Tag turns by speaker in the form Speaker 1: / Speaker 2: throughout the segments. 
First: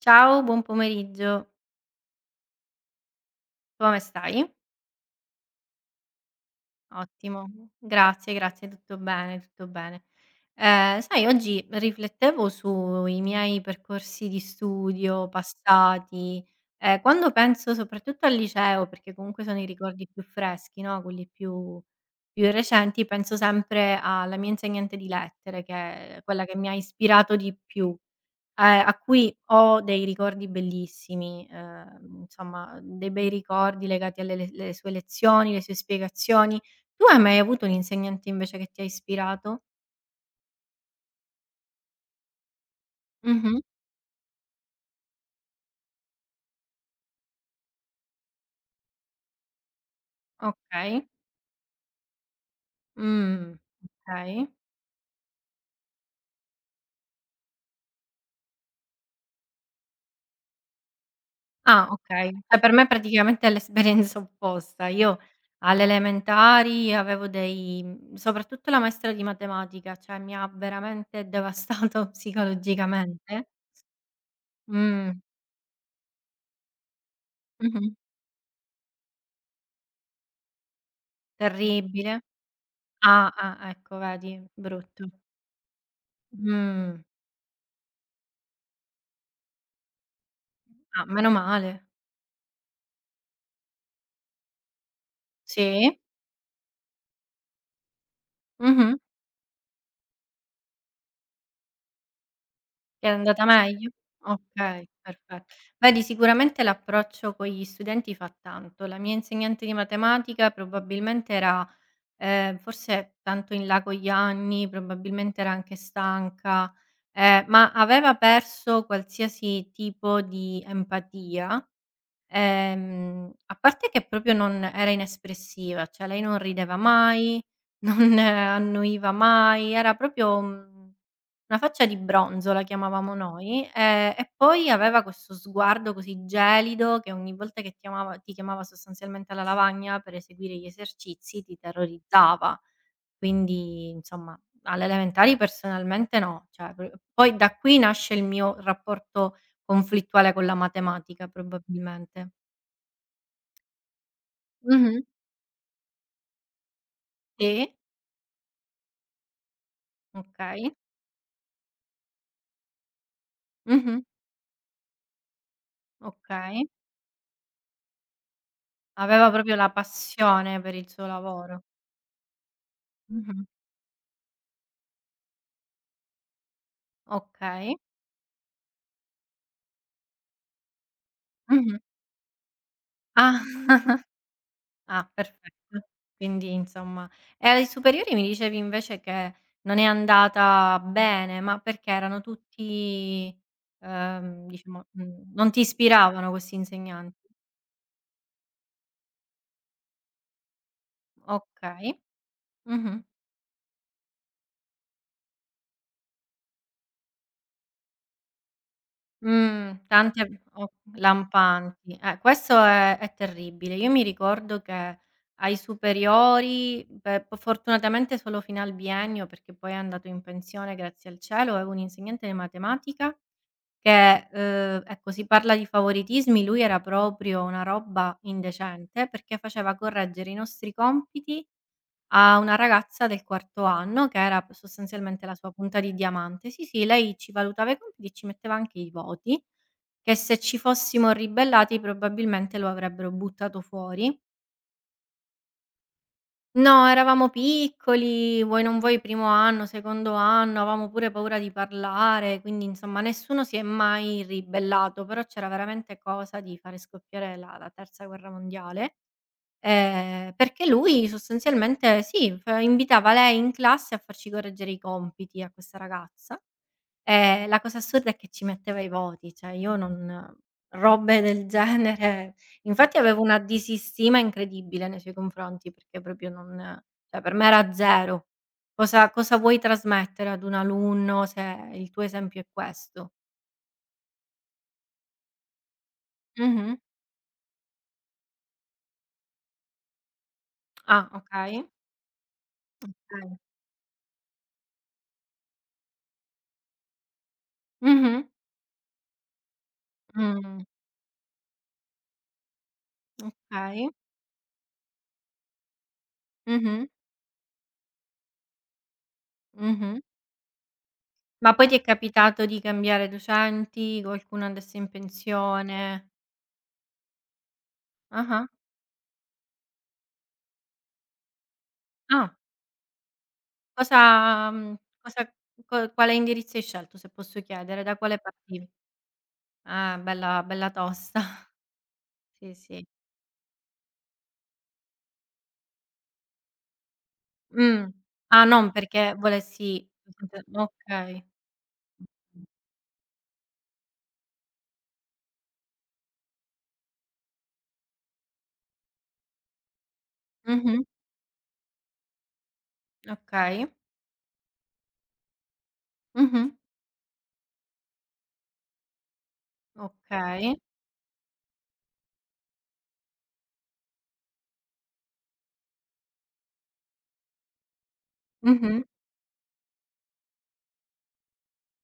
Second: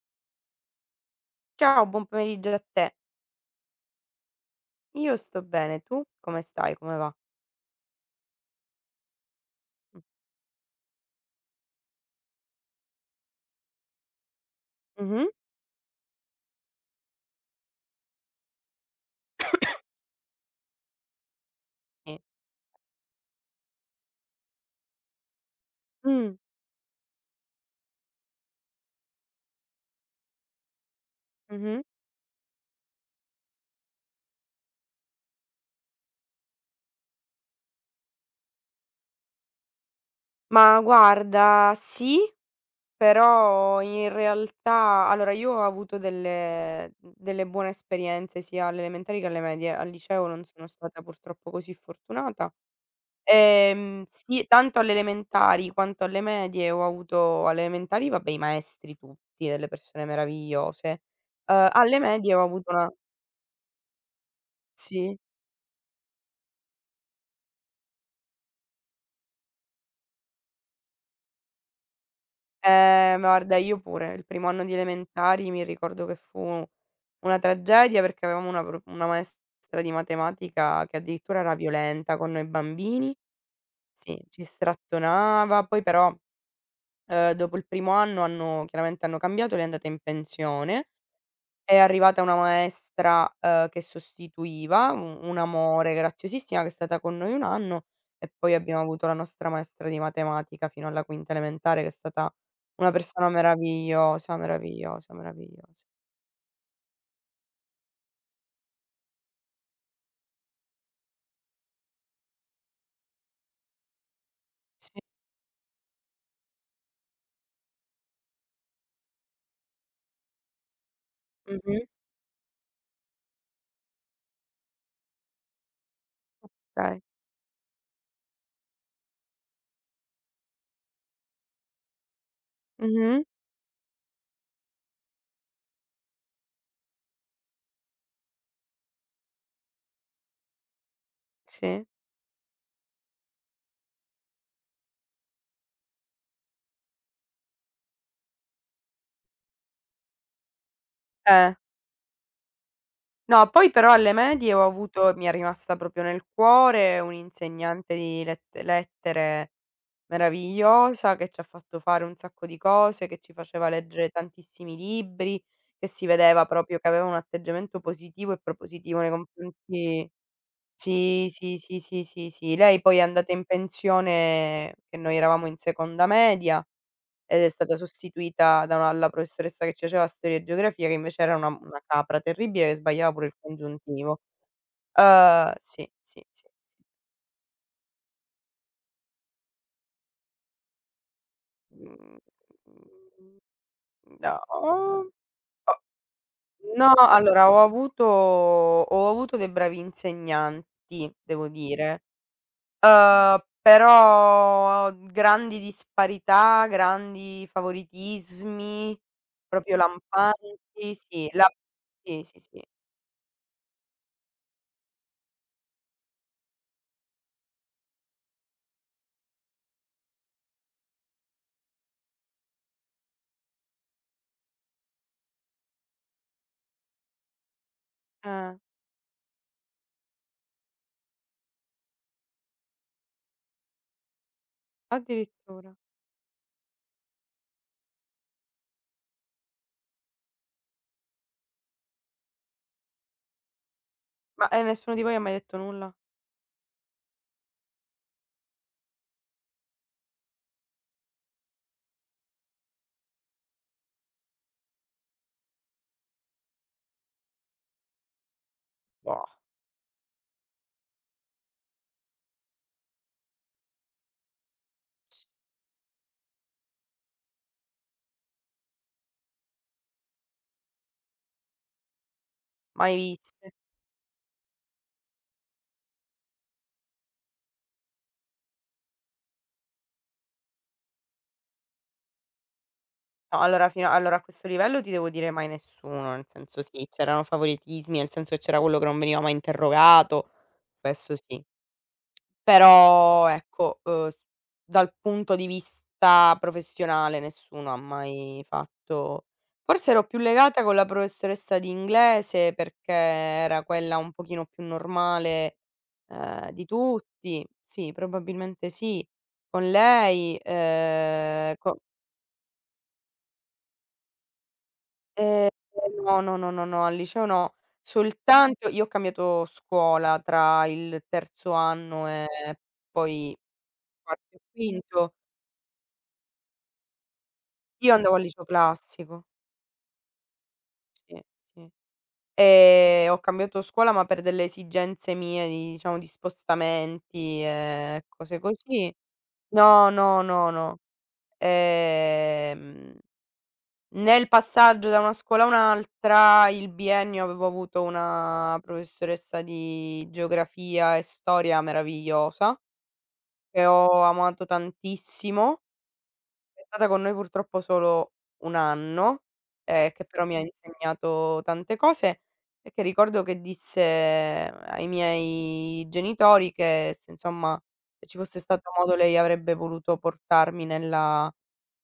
Speaker 1: Ciao, buon pomeriggio.
Speaker 2: Ciao, buon pomeriggio a te.
Speaker 1: Come stai?
Speaker 2: Io sto bene, tu come stai? Come va?
Speaker 1: Ottimo. Grazie, grazie, tutto bene, tutto
Speaker 2: Mh.
Speaker 1: bene. Sai oggi riflettevo sui miei percorsi di studio
Speaker 2: Mh-mh.
Speaker 1: passati, quando penso soprattutto al liceo, perché comunque sono i ricordi più freschi, no, quelli più
Speaker 2: Sì.
Speaker 1: più recenti, penso sempre alla mia insegnante di lettere che è
Speaker 2: Mh.
Speaker 1: quella che mi ha ispirato di più. A cui ho dei ricordi bellissimi,
Speaker 2: Mh-mh.
Speaker 1: insomma dei bei ricordi legati alle le sue lezioni, le sue spiegazioni. Tu hai mai avuto un insegnante invece che ti ha ispirato?
Speaker 2: Ma guarda, sì,
Speaker 1: Mh-mh.
Speaker 2: però in realtà allora io ho avuto delle buone esperienze sia alle elementari che alle medie. Al liceo non sono stata
Speaker 1: Okay.
Speaker 2: purtroppo così fortunata.
Speaker 1: Mh.
Speaker 2: Sì,
Speaker 1: Okay.
Speaker 2: tanto alle elementari quanto alle medie ho avuto alle elementari vabbè i maestri tutti, delle persone meravigliose.
Speaker 1: Ah,
Speaker 2: Alle
Speaker 1: okay.
Speaker 2: medie ho
Speaker 1: Cioè
Speaker 2: avuto
Speaker 1: per me
Speaker 2: una.
Speaker 1: praticamente è l'esperienza opposta. Io
Speaker 2: Sì.
Speaker 1: alle elementari avevo dei soprattutto la maestra di matematica, cioè mi ha veramente devastato
Speaker 2: Ma
Speaker 1: psicologicamente.
Speaker 2: guarda, io pure. Il primo anno di
Speaker 1: Mh.
Speaker 2: elementari mi ricordo che fu una
Speaker 1: Mh-mh.
Speaker 2: tragedia perché avevamo una maestra di matematica che addirittura era
Speaker 1: Terribile.
Speaker 2: violenta con noi bambini.
Speaker 1: Ah, ah, ecco
Speaker 2: Sì,
Speaker 1: vedi,
Speaker 2: ci
Speaker 1: brutto.
Speaker 2: strattonava. Poi però,
Speaker 1: Mh.
Speaker 2: dopo il primo anno hanno chiaramente hanno cambiato, lei è andata in pensione.
Speaker 1: Ah, meno
Speaker 2: È
Speaker 1: male.
Speaker 2: arrivata una maestra, che sostituiva, u un amore
Speaker 1: Sì.
Speaker 2: graziosissima che è stata con noi 1 anno e poi abbiamo
Speaker 1: Mh-mh.
Speaker 2: avuto la nostra maestra di matematica fino alla quinta elementare che è stata una
Speaker 1: Ti è
Speaker 2: persona
Speaker 1: andata meglio?
Speaker 2: meravigliosa,
Speaker 1: Okay,
Speaker 2: meravigliosa,
Speaker 1: perfetto.
Speaker 2: meravigliosa.
Speaker 1: Vedi sicuramente l'approccio con gli studenti fa tanto. La mia insegnante di matematica probabilmente era, forse tanto in là con gli anni,
Speaker 2: Sì.
Speaker 1: probabilmente era anche stanca, ma aveva perso qualsiasi tipo di empatia.
Speaker 2: Mh-mh.
Speaker 1: A parte che proprio non era inespressiva, cioè lei non rideva
Speaker 2: Okay.
Speaker 1: mai, non annuiva mai, era proprio, una faccia di bronzo la chiamavamo
Speaker 2: Mh-mh.
Speaker 1: noi, e poi aveva questo sguardo così gelido che, ogni volta che chiamava, ti chiamava sostanzialmente alla lavagna per eseguire gli esercizi ti
Speaker 2: Sì.
Speaker 1: terrorizzava. Quindi insomma alle elementari personalmente no, cioè p poi da qui nasce il mio rapporto conflittuale con la matematica
Speaker 2: Eh.
Speaker 1: probabilmente.
Speaker 2: No, poi però alle medie ho
Speaker 1: Mh-mh.
Speaker 2: avuto mi è rimasta proprio nel cuore
Speaker 1: Sì,
Speaker 2: un'insegnante di lettere
Speaker 1: okay.
Speaker 2: meravigliosa, che ci ha fatto fare un sacco di cose, che ci faceva
Speaker 1: Mh-mh.
Speaker 2: leggere tantissimi libri, che si vedeva
Speaker 1: Okay.
Speaker 2: proprio che aveva un atteggiamento positivo e propositivo nei
Speaker 1: Aveva proprio la
Speaker 2: confronti.
Speaker 1: passione per il suo
Speaker 2: Sì, sì,
Speaker 1: lavoro.
Speaker 2: sì, sì, sì, sì. Lei poi è andata in
Speaker 1: Mh-mh.
Speaker 2: pensione che noi eravamo in seconda media ed è
Speaker 1: Okay.
Speaker 2: stata sostituita da una la professoressa che ci faceva storia e geografia, che invece era una
Speaker 1: Mh-mh.
Speaker 2: una capra terribile che sbagliava pure il
Speaker 1: Ah.
Speaker 2: congiuntivo.
Speaker 1: Ah, perfetto.
Speaker 2: Sì, sì, sì,
Speaker 1: Quindi
Speaker 2: sì.
Speaker 1: insomma e ai superiori mi dicevi invece che non è andata bene, ma perché erano tutti,
Speaker 2: Mhmm,
Speaker 1: diciamo,
Speaker 2: no.
Speaker 1: non ti ispiravano questi
Speaker 2: No,
Speaker 1: insegnanti?
Speaker 2: allora ho avuto dei bravi insegnanti, devo
Speaker 1: Okay.
Speaker 2: dire,
Speaker 1: Mh-mh.
Speaker 2: però grandi disparità, grandi favoritismi, proprio
Speaker 1: Tante v o
Speaker 2: lampanti, sì, la
Speaker 1: lampanti. Eh,
Speaker 2: sì, sì,
Speaker 1: questo
Speaker 2: sì.
Speaker 1: è è terribile. Io mi ricordo che ai superiori, beh, po fortunatamente solo fino al biennio, perché poi è andato in pensione grazie al cielo, avevo un insegnante di matematica che, ecco si parla di favoritismi, lui era proprio una roba
Speaker 2: Eh,
Speaker 1: indecente, perché faceva correggere i nostri compiti a una ragazza del quarto anno, che era p sostanzialmente la sua
Speaker 2: addirittura.
Speaker 1: punta di diamante. Sì, sì, lei ci valutava i compiti e ci metteva anche i voti, che se ci fossimo ribellati probabilmente lo avrebbero buttato fuori.
Speaker 2: Ma e nessuno di voi ha mai detto nulla?
Speaker 1: No, eravamo piccoli, vuoi non vuoi primo anno, secondo anno, avevamo pure paura di parlare, quindi insomma nessuno si è mai ribellato, però c'era veramente cosa di fare scoppiare la terza guerra mondiale.
Speaker 2: Boh,
Speaker 1: Perché lui sostanzialmente sì, f invitava lei in classe a farci correggere i compiti a questa ragazza, e la cosa assurda è che ci metteva i voti, cioè io non robe del genere
Speaker 2: mai
Speaker 1: infatti avevo una
Speaker 2: viste.
Speaker 1: disistima incredibile nei suoi confronti, perché proprio non cioè per me era 0. Cosa vuoi trasmettere ad un alunno se il tuo esempio è questo?
Speaker 2: No, allora a questo livello ti devo dire mai nessuno, nel senso
Speaker 1: Mh-mh.
Speaker 2: sì, c'erano favoritismi, nel senso che c'era quello che non veniva mai interrogato,
Speaker 1: Ah,
Speaker 2: questo sì.
Speaker 1: okay.
Speaker 2: Però
Speaker 1: Okay.
Speaker 2: ecco, s dal punto di vista professionale nessuno ha
Speaker 1: Mh-mh.
Speaker 2: mai fatto. Forse ero più legata
Speaker 1: Mh.
Speaker 2: con la professoressa di inglese perché era
Speaker 1: Okay.
Speaker 2: quella un pochino più normale, di
Speaker 1: Mh-mh.
Speaker 2: tutti. Sì, probabilmente sì. Con
Speaker 1: Mh-mh.
Speaker 2: lei,
Speaker 1: Ma poi ti
Speaker 2: co
Speaker 1: è capitato di cambiare docenti? Qualcuno andasse in
Speaker 2: ehm,
Speaker 1: pensione?
Speaker 2: no, no, no, no, no, al liceo no.
Speaker 1: Ah-ah.
Speaker 2: Soltanto io ho cambiato scuola tra il terzo anno e
Speaker 1: Ah,
Speaker 2: poi quarto e
Speaker 1: cosa mhmm,
Speaker 2: quinto.
Speaker 1: cosa co quale indirizzo hai scelto, se posso chiedere?
Speaker 2: Io
Speaker 1: Da
Speaker 2: andavo
Speaker 1: quale
Speaker 2: al liceo
Speaker 1: partivi?
Speaker 2: classico,
Speaker 1: Ah, bella bella tosta.
Speaker 2: sì, sì.
Speaker 1: Sì, sì.
Speaker 2: E ho cambiato scuola, ma per delle esigenze mie di diciamo di spostamenti
Speaker 1: Mh.
Speaker 2: e cose
Speaker 1: Ah, non
Speaker 2: così.
Speaker 1: perché volessi
Speaker 2: No, no, no, no.
Speaker 1: okay.
Speaker 2: Ehm, Nel passaggio da una scuola a un'altra, il biennio avevo avuto una professoressa di
Speaker 1: Mh-mh.
Speaker 2: geografia e storia meravigliosa,
Speaker 1: Okay.
Speaker 2: che ho amato tantissimo.
Speaker 1: Mh-mh.
Speaker 2: È stata con noi purtroppo solo 1 anno, che però mi ha
Speaker 1: Okay.
Speaker 2: insegnato tante cose e che ricordo che disse ai miei genitori che se insomma, se ci fosse stato
Speaker 1: Mh-mh.
Speaker 2: modo lei avrebbe voluto portarmi nella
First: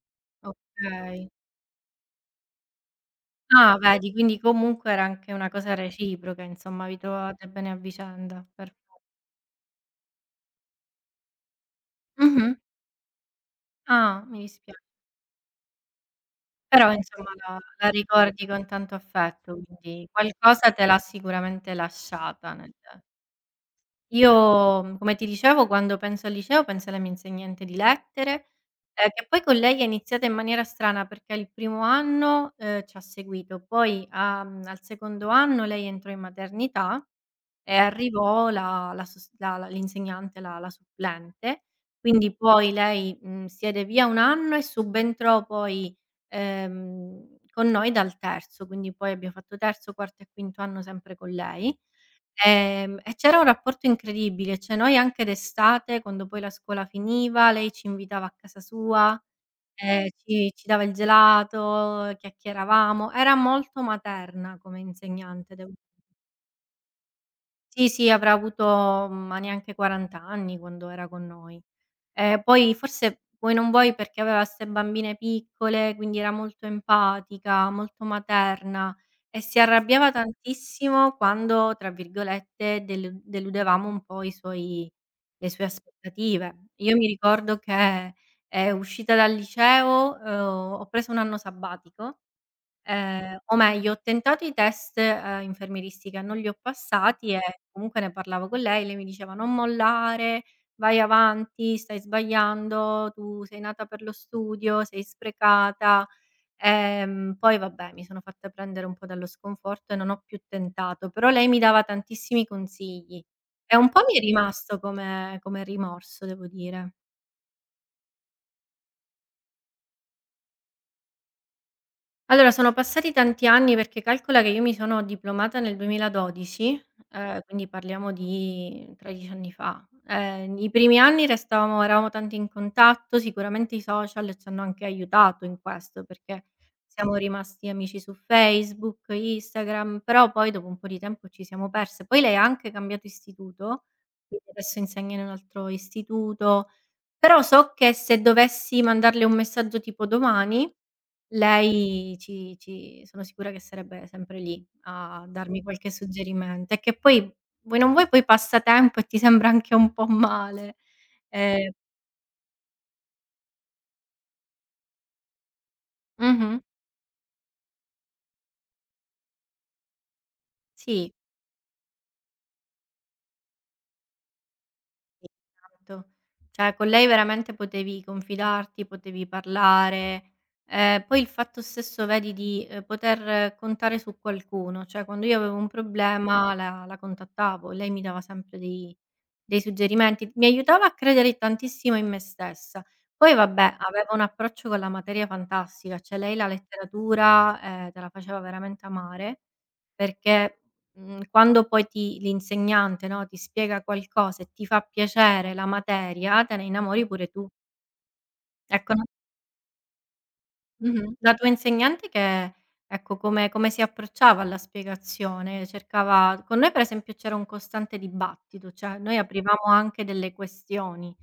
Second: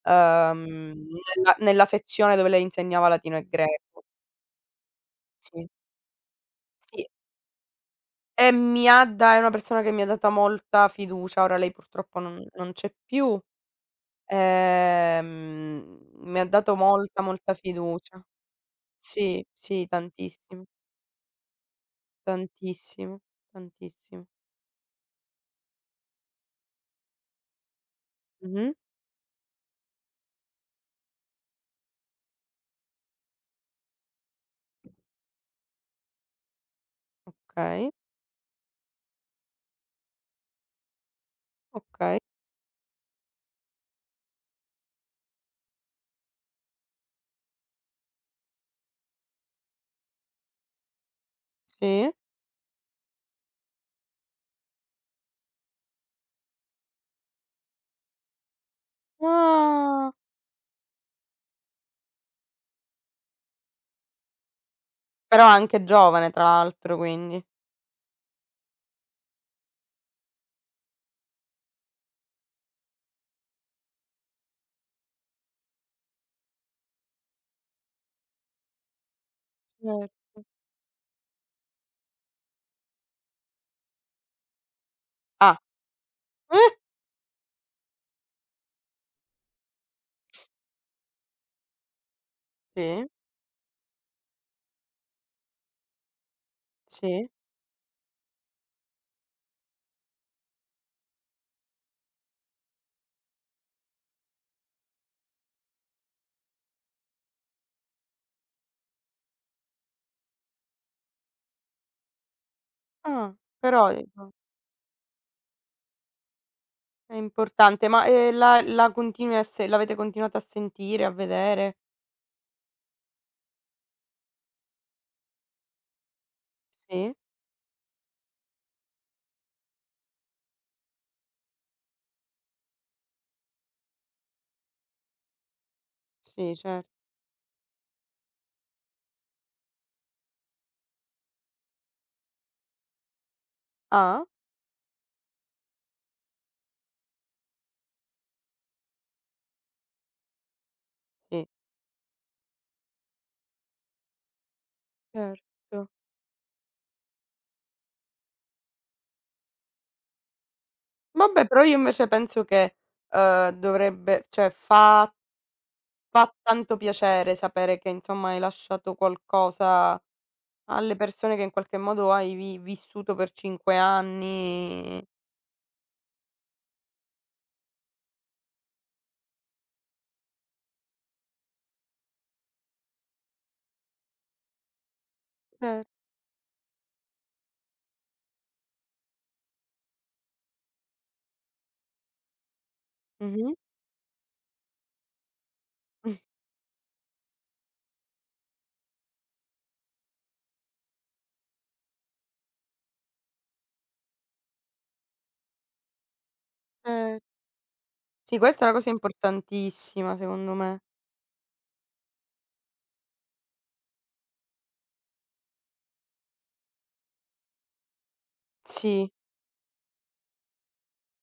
Speaker 2: ehm,
Speaker 1: Okay.
Speaker 2: nella nella sezione dove lei insegnava latino e
Speaker 1: Ah,
Speaker 2: greco.
Speaker 1: vedi, quindi comunque era anche una
Speaker 2: Sì,
Speaker 1: cosa reciproca, insomma, vi
Speaker 2: sì.
Speaker 1: trovavate bene a vicenda.
Speaker 2: E
Speaker 1: Per
Speaker 2: mi ha da È una persona che mi ha data molta fiducia. Ora lei purtroppo non
Speaker 1: Mh-mh.
Speaker 2: non c'è più.
Speaker 1: Ah, mi dispiace.
Speaker 2: Mi ha dato
Speaker 1: Però
Speaker 2: molta,
Speaker 1: insomma
Speaker 2: molta
Speaker 1: la
Speaker 2: fiducia.
Speaker 1: ricordi con tanto
Speaker 2: Sì,
Speaker 1: affetto,
Speaker 2: sì,
Speaker 1: quindi
Speaker 2: tantissimo,
Speaker 1: qualcosa te l'ha sicuramente lasciata. Nel
Speaker 2: tantissimo, tantissimo.
Speaker 1: Io, come ti dicevo, quando penso al liceo penso alla mia insegnante di lettere,
Speaker 2: Mh-mh.
Speaker 1: che poi con lei è iniziata in maniera strana perché il primo anno, ci ha seguito, poi al secondo anno lei entrò in maternità. E
Speaker 2: Okay,
Speaker 1: arrivò la la sos la la l'insegnante, la supplente,
Speaker 2: okay,
Speaker 1: quindi poi lei, siede via un anno e subentrò poi, con noi dal terzo, quindi poi abbiamo fatto terzo, quarto e quinto anno sempre con lei.
Speaker 2: sì.
Speaker 1: E c'era un rapporto incredibile, cioè noi anche d'estate, quando poi la scuola finiva, lei ci invitava a casa sua,
Speaker 2: Ah!
Speaker 1: ci dava il gelato, chiacchieravamo, era molto materna come
Speaker 2: Però
Speaker 1: insegnante devo.
Speaker 2: anche giovane tra l'altro quindi.
Speaker 1: Sì, sì, avrà avuto, ma neanche 40 anni quando era con noi. Poi forse vuoi non vuoi perché aveva 'ste bambine piccole, quindi era molto empatica, molto materna e si arrabbiava
Speaker 2: Certo.
Speaker 1: tantissimo quando, tra virgolette, deludevamo un po' i suoi le
Speaker 2: Ah,
Speaker 1: sue aspettative.
Speaker 2: eh?
Speaker 1: Io mi ricordo che, uscita dal liceo, ho preso un anno sabbatico.
Speaker 2: Sì,
Speaker 1: O meglio, ho tentato i test, infermieristica, non li ho
Speaker 2: sì.
Speaker 1: passati e comunque ne parlavo con lei, lei mi diceva: "Non mollare, vai avanti, stai sbagliando, tu sei nata per lo studio, sei sprecata". Poi vabbè, mi sono fatta prendere un po' dallo sconforto e non ho più tentato, però lei mi dava tantissimi consigli
Speaker 2: Ah,
Speaker 1: e un
Speaker 2: però
Speaker 1: po' mi è
Speaker 2: dico
Speaker 1: rimasto come rimorso, devo dire.
Speaker 2: è importante. Ma, la la continui a se l'avete continuato a sentire, a vedere?
Speaker 1: Allora, sono passati tanti anni perché calcola che io mi sono diplomata nel 2012,
Speaker 2: Sì?
Speaker 1: quindi parliamo di 13 anni fa. I primi anni restavamo eravamo tanto in contatto, sicuramente i social ci hanno anche aiutato in questo, perché
Speaker 2: Sì, cer
Speaker 1: siamo rimasti amici su Facebook, Instagram, però poi dopo un po' di tempo ci siamo perse. Poi lei ha anche cambiato istituto,
Speaker 2: ah?
Speaker 1: quindi adesso insegna in un altro istituto, però so che se dovessi mandarle un messaggio tipo domani
Speaker 2: Sì,
Speaker 1: lei ci sono sicura che sarebbe sempre lì a darmi, mh-mh,
Speaker 2: certo.
Speaker 1: qualche suggerimento e che poi, vuoi non vuoi, poi passa tempo e ti sembra anche un po' male.
Speaker 2: Vabbè, però
Speaker 1: Ehm
Speaker 2: io invece penso che, dovrebbe cioè fa Fa
Speaker 1: mh-mh,
Speaker 2: tanto piacere sapere che insomma hai lasciato qualcosa alle
Speaker 1: sì.
Speaker 2: persone che in qualche modo hai vi vissuto per 5 anni.
Speaker 1: Esatto. Cioè con lei veramente potevi confidarti, potevi parlare. Poi il fatto stesso vedi di, poter contare su qualcuno, cioè quando io avevo un
Speaker 2: Cer
Speaker 1: problema la contattavo e lei mi dava sempre dei suggerimenti, mi aiutava a credere tantissimo in me stessa. Poi
Speaker 2: Mh-mh.
Speaker 1: vabbè, aveva un approccio con la materia fantastica, cioè lei la letteratura, te la faceva veramente amare perché quando poi ti l'insegnante, no, ti spiega qualcosa e ti fa piacere la materia, te ne innamori
Speaker 2: Cer
Speaker 1: pure tu.
Speaker 2: Sì, questa è una cosa
Speaker 1: Ecco, no
Speaker 2: importantissima secondo me.
Speaker 1: mh-mh, la tua insegnante che ecco, come si approcciava alla spiegazione? Cercava con noi per esempio c'era un costante dibattito, cioè
Speaker 2: Sì,
Speaker 1: noi aprivamo anche delle questioni,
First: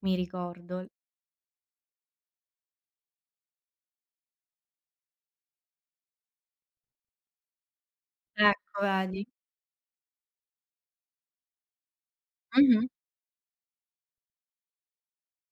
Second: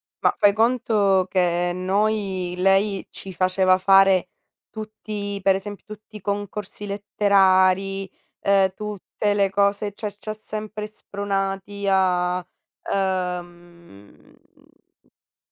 Speaker 1: mi
Speaker 2: ma fai
Speaker 1: ricordo.
Speaker 2: conto che noi lei ci faceva fare tutti per esempio tutti i concorsi letterari,
Speaker 1: Ecco, vedi.
Speaker 2: tutte le cose, cioè ci ha sempre spronati a,
Speaker 1: Mh-mh,
Speaker 2: ehm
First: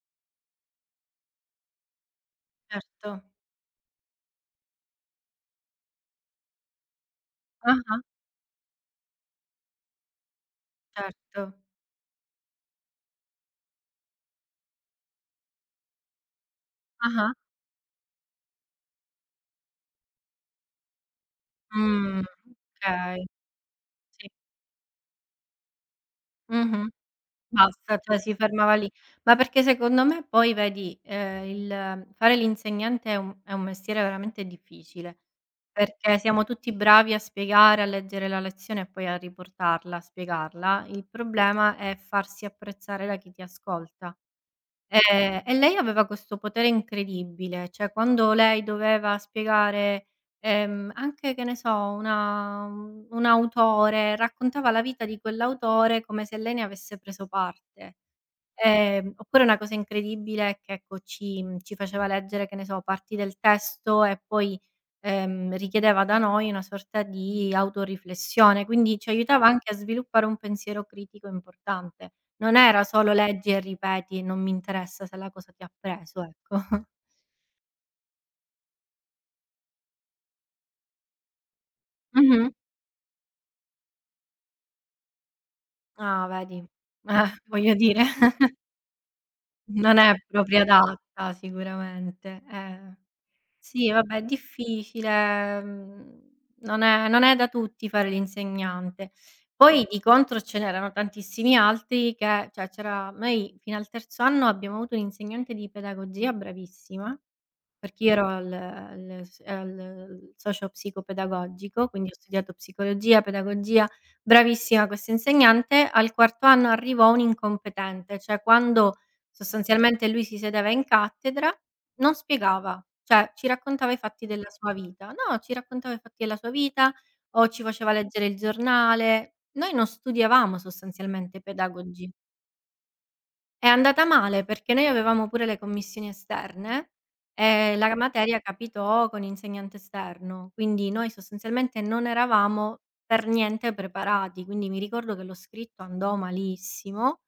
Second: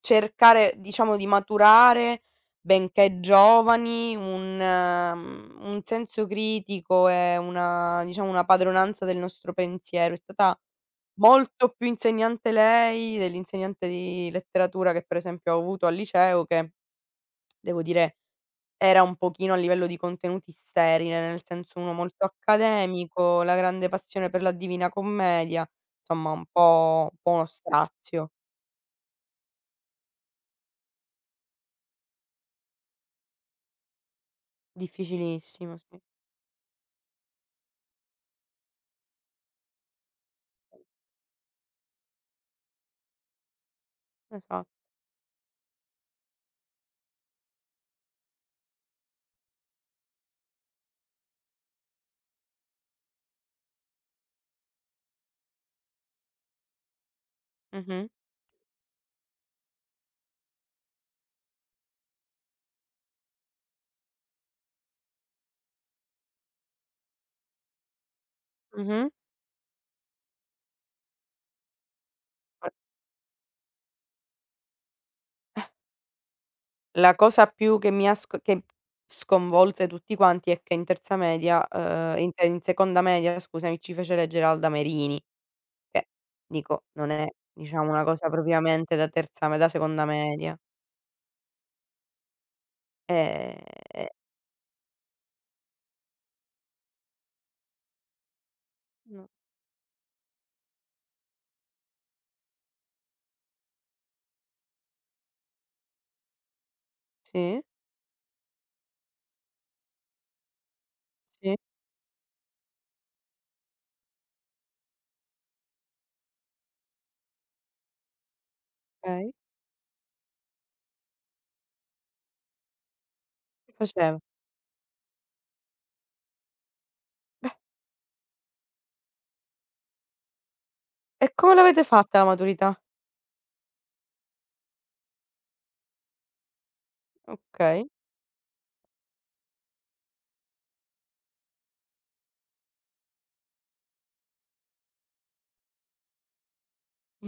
Speaker 2: Cercare, diciamo, di maturare, benché
Speaker 1: certo.
Speaker 2: giovani, un senso critico e
Speaker 1: Ah-ah,
Speaker 2: una diciamo, una padronanza del nostro pensiero. È stata
Speaker 1: certo.
Speaker 2: molto più insegnante lei dell'insegnante di letteratura che per esempio ho avuto al liceo che,
Speaker 1: Ah-ah.
Speaker 2: devo dire, era un pochino a livello di contenuti sterile, nel senso uno
Speaker 1: Mh,
Speaker 2: molto
Speaker 1: okay.
Speaker 2: accademico, la grande
Speaker 1: Sì.
Speaker 2: passione per la Divina Commedia, insomma
Speaker 1: Mh-mh.
Speaker 2: un po' uno
Speaker 1: Basta, cioè
Speaker 2: strazio.
Speaker 1: si fermava lì. Ma perché secondo me poi vedi, il fare l'insegnante è un mestiere veramente difficile,
Speaker 2: Difficilissimo, sì.
Speaker 1: perché siamo tutti bravi a spiegare, a leggere la lezione e poi a riportarla, a spiegarla. Il problema è farsi apprezzare da chi ti ascolta.
Speaker 2: Esa
Speaker 1: E lei aveva questo potere incredibile, cioè quando lei doveva spiegare, anche, che ne so, una un autore, raccontava la vita di quell'autore come se lei ne avesse preso parte.
Speaker 2: Mh-mh.
Speaker 1: Oppure una cosa incredibile è che ecco ci faceva leggere, che ne so, parti del testo e poi, richiedeva da noi una sorta di autoriflessione, quindi
Speaker 2: Mh-mh.
Speaker 1: ci aiutava anche a sviluppare un pensiero critico importante. Non era solo leggi e ripeti e non mi interessa se la cosa ti ha preso, ecco.
Speaker 2: La cosa più che mi ha sc che sconvolse tutti quanti è che in terza media
Speaker 1: Mh-mh.
Speaker 2: in seconda media scusami, ci fece leggere Alda Merini, che
Speaker 1: Ah, vedi.
Speaker 2: dico non è,
Speaker 1: Voglio
Speaker 2: diciamo,
Speaker 1: dire,
Speaker 2: una cosa propriamente da terza me da
Speaker 1: non
Speaker 2: seconda
Speaker 1: è
Speaker 2: media.
Speaker 1: proprio adatta sicuramente, eh.
Speaker 2: Ehm,
Speaker 1: Sì,
Speaker 2: e
Speaker 1: vabbè è difficile, non è da tutti fare l'insegnante.
Speaker 2: No.
Speaker 1: Poi di contro ce n'erano tantissimi altri che cioè c'era noi fino al terzo anno abbiamo avuto un'insegnante di pedagogia bravissima
Speaker 2: Sì,
Speaker 1: perché io ero al socio
Speaker 2: sì,
Speaker 1: psicopedagogico, quindi ho studiato psicologia, pedagogia, bravissima questa insegnante. Al quarto anno arrivò un incompetente, cioè quando
Speaker 2: okay.
Speaker 1: sostanzialmente lui si sedeva in cattedra non spiegava, cioè ci
Speaker 2: Che
Speaker 1: raccontava i
Speaker 2: faceva?
Speaker 1: fatti della sua vita. No, ci raccontava i fatti della sua vita o
Speaker 2: Beh,
Speaker 1: ci faceva leggere il giornale. Noi non studiavamo
Speaker 2: e
Speaker 1: sostanzialmente
Speaker 2: come l'avete
Speaker 1: pedagogia.
Speaker 2: fatta la maturità?
Speaker 1: È andata male perché noi avevamo pure le commissioni esterne e
Speaker 2: Okay.
Speaker 1: la materia capitò con insegnante esterno, quindi noi sostanzialmente non eravamo per niente preparati, quindi mi ricordo che lo scritto andò malissimo,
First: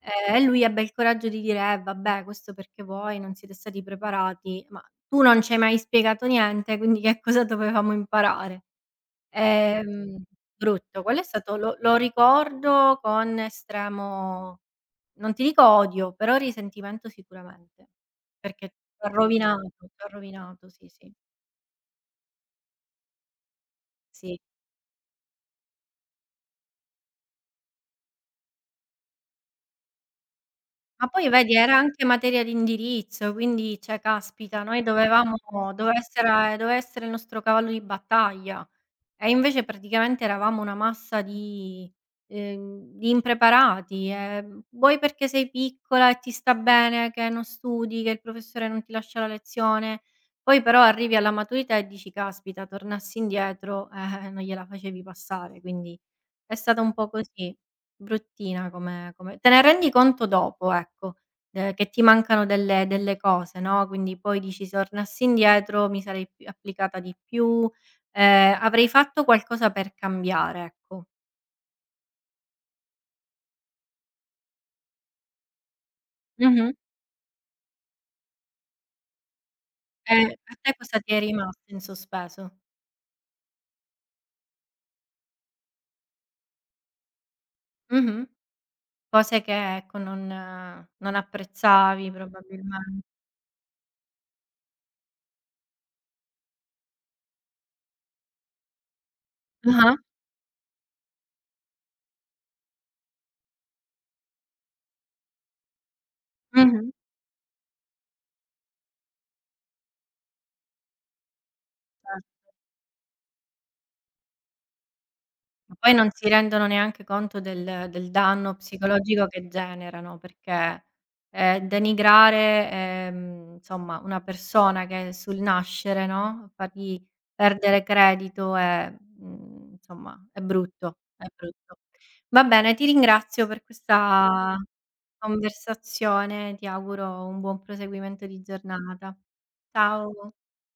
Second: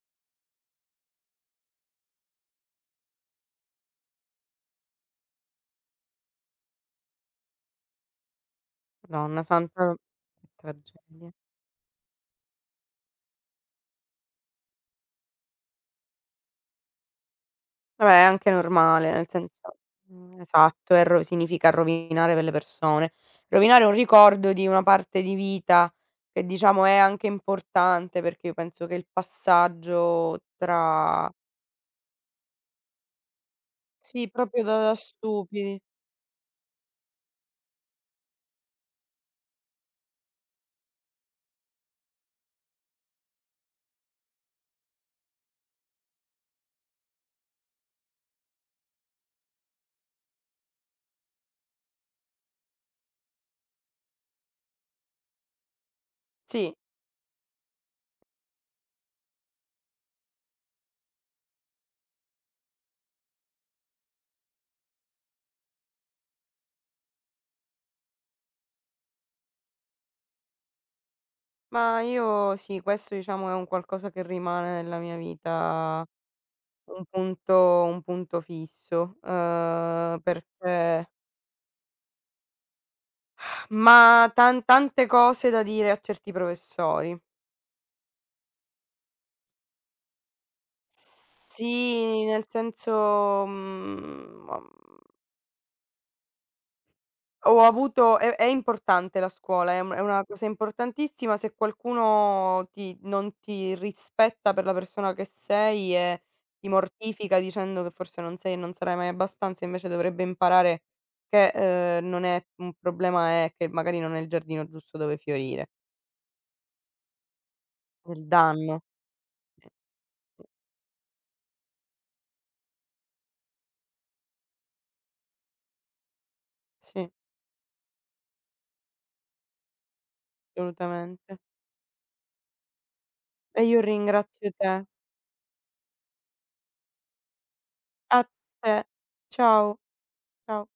Speaker 1: e lui ebbe il coraggio di dire: "Eh vabbè, questo perché voi non siete stati preparati, ma tu non ci hai mai spiegato niente, quindi che cosa dovevamo imparare?"
Speaker 2: Madonna santa,
Speaker 1: Ehm,
Speaker 2: che
Speaker 1: brutto, quello è
Speaker 2: tragedia.
Speaker 1: stato lo ricordo con estremo non ti dico odio, però risentimento sicuramente,
Speaker 2: Vabbè, è anche
Speaker 1: perché
Speaker 2: normale, nel senso
Speaker 1: t'ha rovinato, sì,
Speaker 2: esatto, e
Speaker 1: sì,
Speaker 2: ro significa rovinare delle persone. Rovinare un
Speaker 1: sì.
Speaker 2: ricordo di una parte di vita che diciamo è anche importante, perché io penso che il passaggio
Speaker 1: Ma poi
Speaker 2: tra.
Speaker 1: vedi era anche materia di indirizzo, quindi cioè
Speaker 2: Sì,
Speaker 1: caspita,
Speaker 2: proprio da
Speaker 1: noi
Speaker 2: da
Speaker 1: dovevamo
Speaker 2: stupidi.
Speaker 1: doveva essere doveva essere il nostro cavallo di battaglia. E invece praticamente eravamo una massa di impreparati, vuoi perché sei piccola e ti sta bene che non studi, che il professore non ti lascia la lezione, poi però arrivi alla maturità e dici: "Caspita, tornassi indietro, non gliela facevi passare". Quindi è
Speaker 2: Sì,
Speaker 1: stata un po' così, bruttina come te ne rendi conto dopo, ecco, che ti mancano delle cose, no, quindi poi dici: "Se tornassi indietro mi sarei pi applicata di più, Avrei fatto qualcosa per cambiare, ecco.
Speaker 2: ma io sì, questo diciamo è un qualcosa che rimane nella mia vita
Speaker 1: Mh-mh.
Speaker 2: un punto un punto fisso,
Speaker 1: A te cosa
Speaker 2: perché
Speaker 1: ti è rimasto in sospeso?
Speaker 2: tante cose da dire a certi professori.
Speaker 1: Mh-mh. Cose che ecco non apprezzavi
Speaker 2: Sì, nel senso,
Speaker 1: probabilmen
Speaker 2: ho ho avuto è importante la scuola,
Speaker 1: ah-ah,
Speaker 2: è una cosa importantissima se qualcuno ti non ti rispetta per la persona che sei e ti
Speaker 1: mh-mh,
Speaker 2: mortifica dicendo che forse non sei e non sarai mai abbastanza, invece dovrebbe imparare che,
Speaker 1: cer
Speaker 2: non è un problema, è che magari non è il giardino giusto dove fiorire.
Speaker 1: ma poi non si rendono neanche conto del
Speaker 2: Del
Speaker 1: danno
Speaker 2: danno.
Speaker 1: psicologico che
Speaker 2: Sì,
Speaker 1: generano,
Speaker 2: sì,
Speaker 1: perché, denigrare, insomma, una persona che è sul nascere, no, fargli
Speaker 2: sì,
Speaker 1: perdere credito è insomma, è brutto, è
Speaker 2: assolutamente.
Speaker 1: brutto. Va bene, ti ringrazio
Speaker 2: E
Speaker 1: per
Speaker 2: io ringrazio
Speaker 1: questa
Speaker 2: te.
Speaker 1: conversazione, ti auguro un buon
Speaker 2: A
Speaker 1: proseguimento di
Speaker 2: te.
Speaker 1: giornata.
Speaker 2: Ciao,
Speaker 1: Ciao.
Speaker 2: ciao.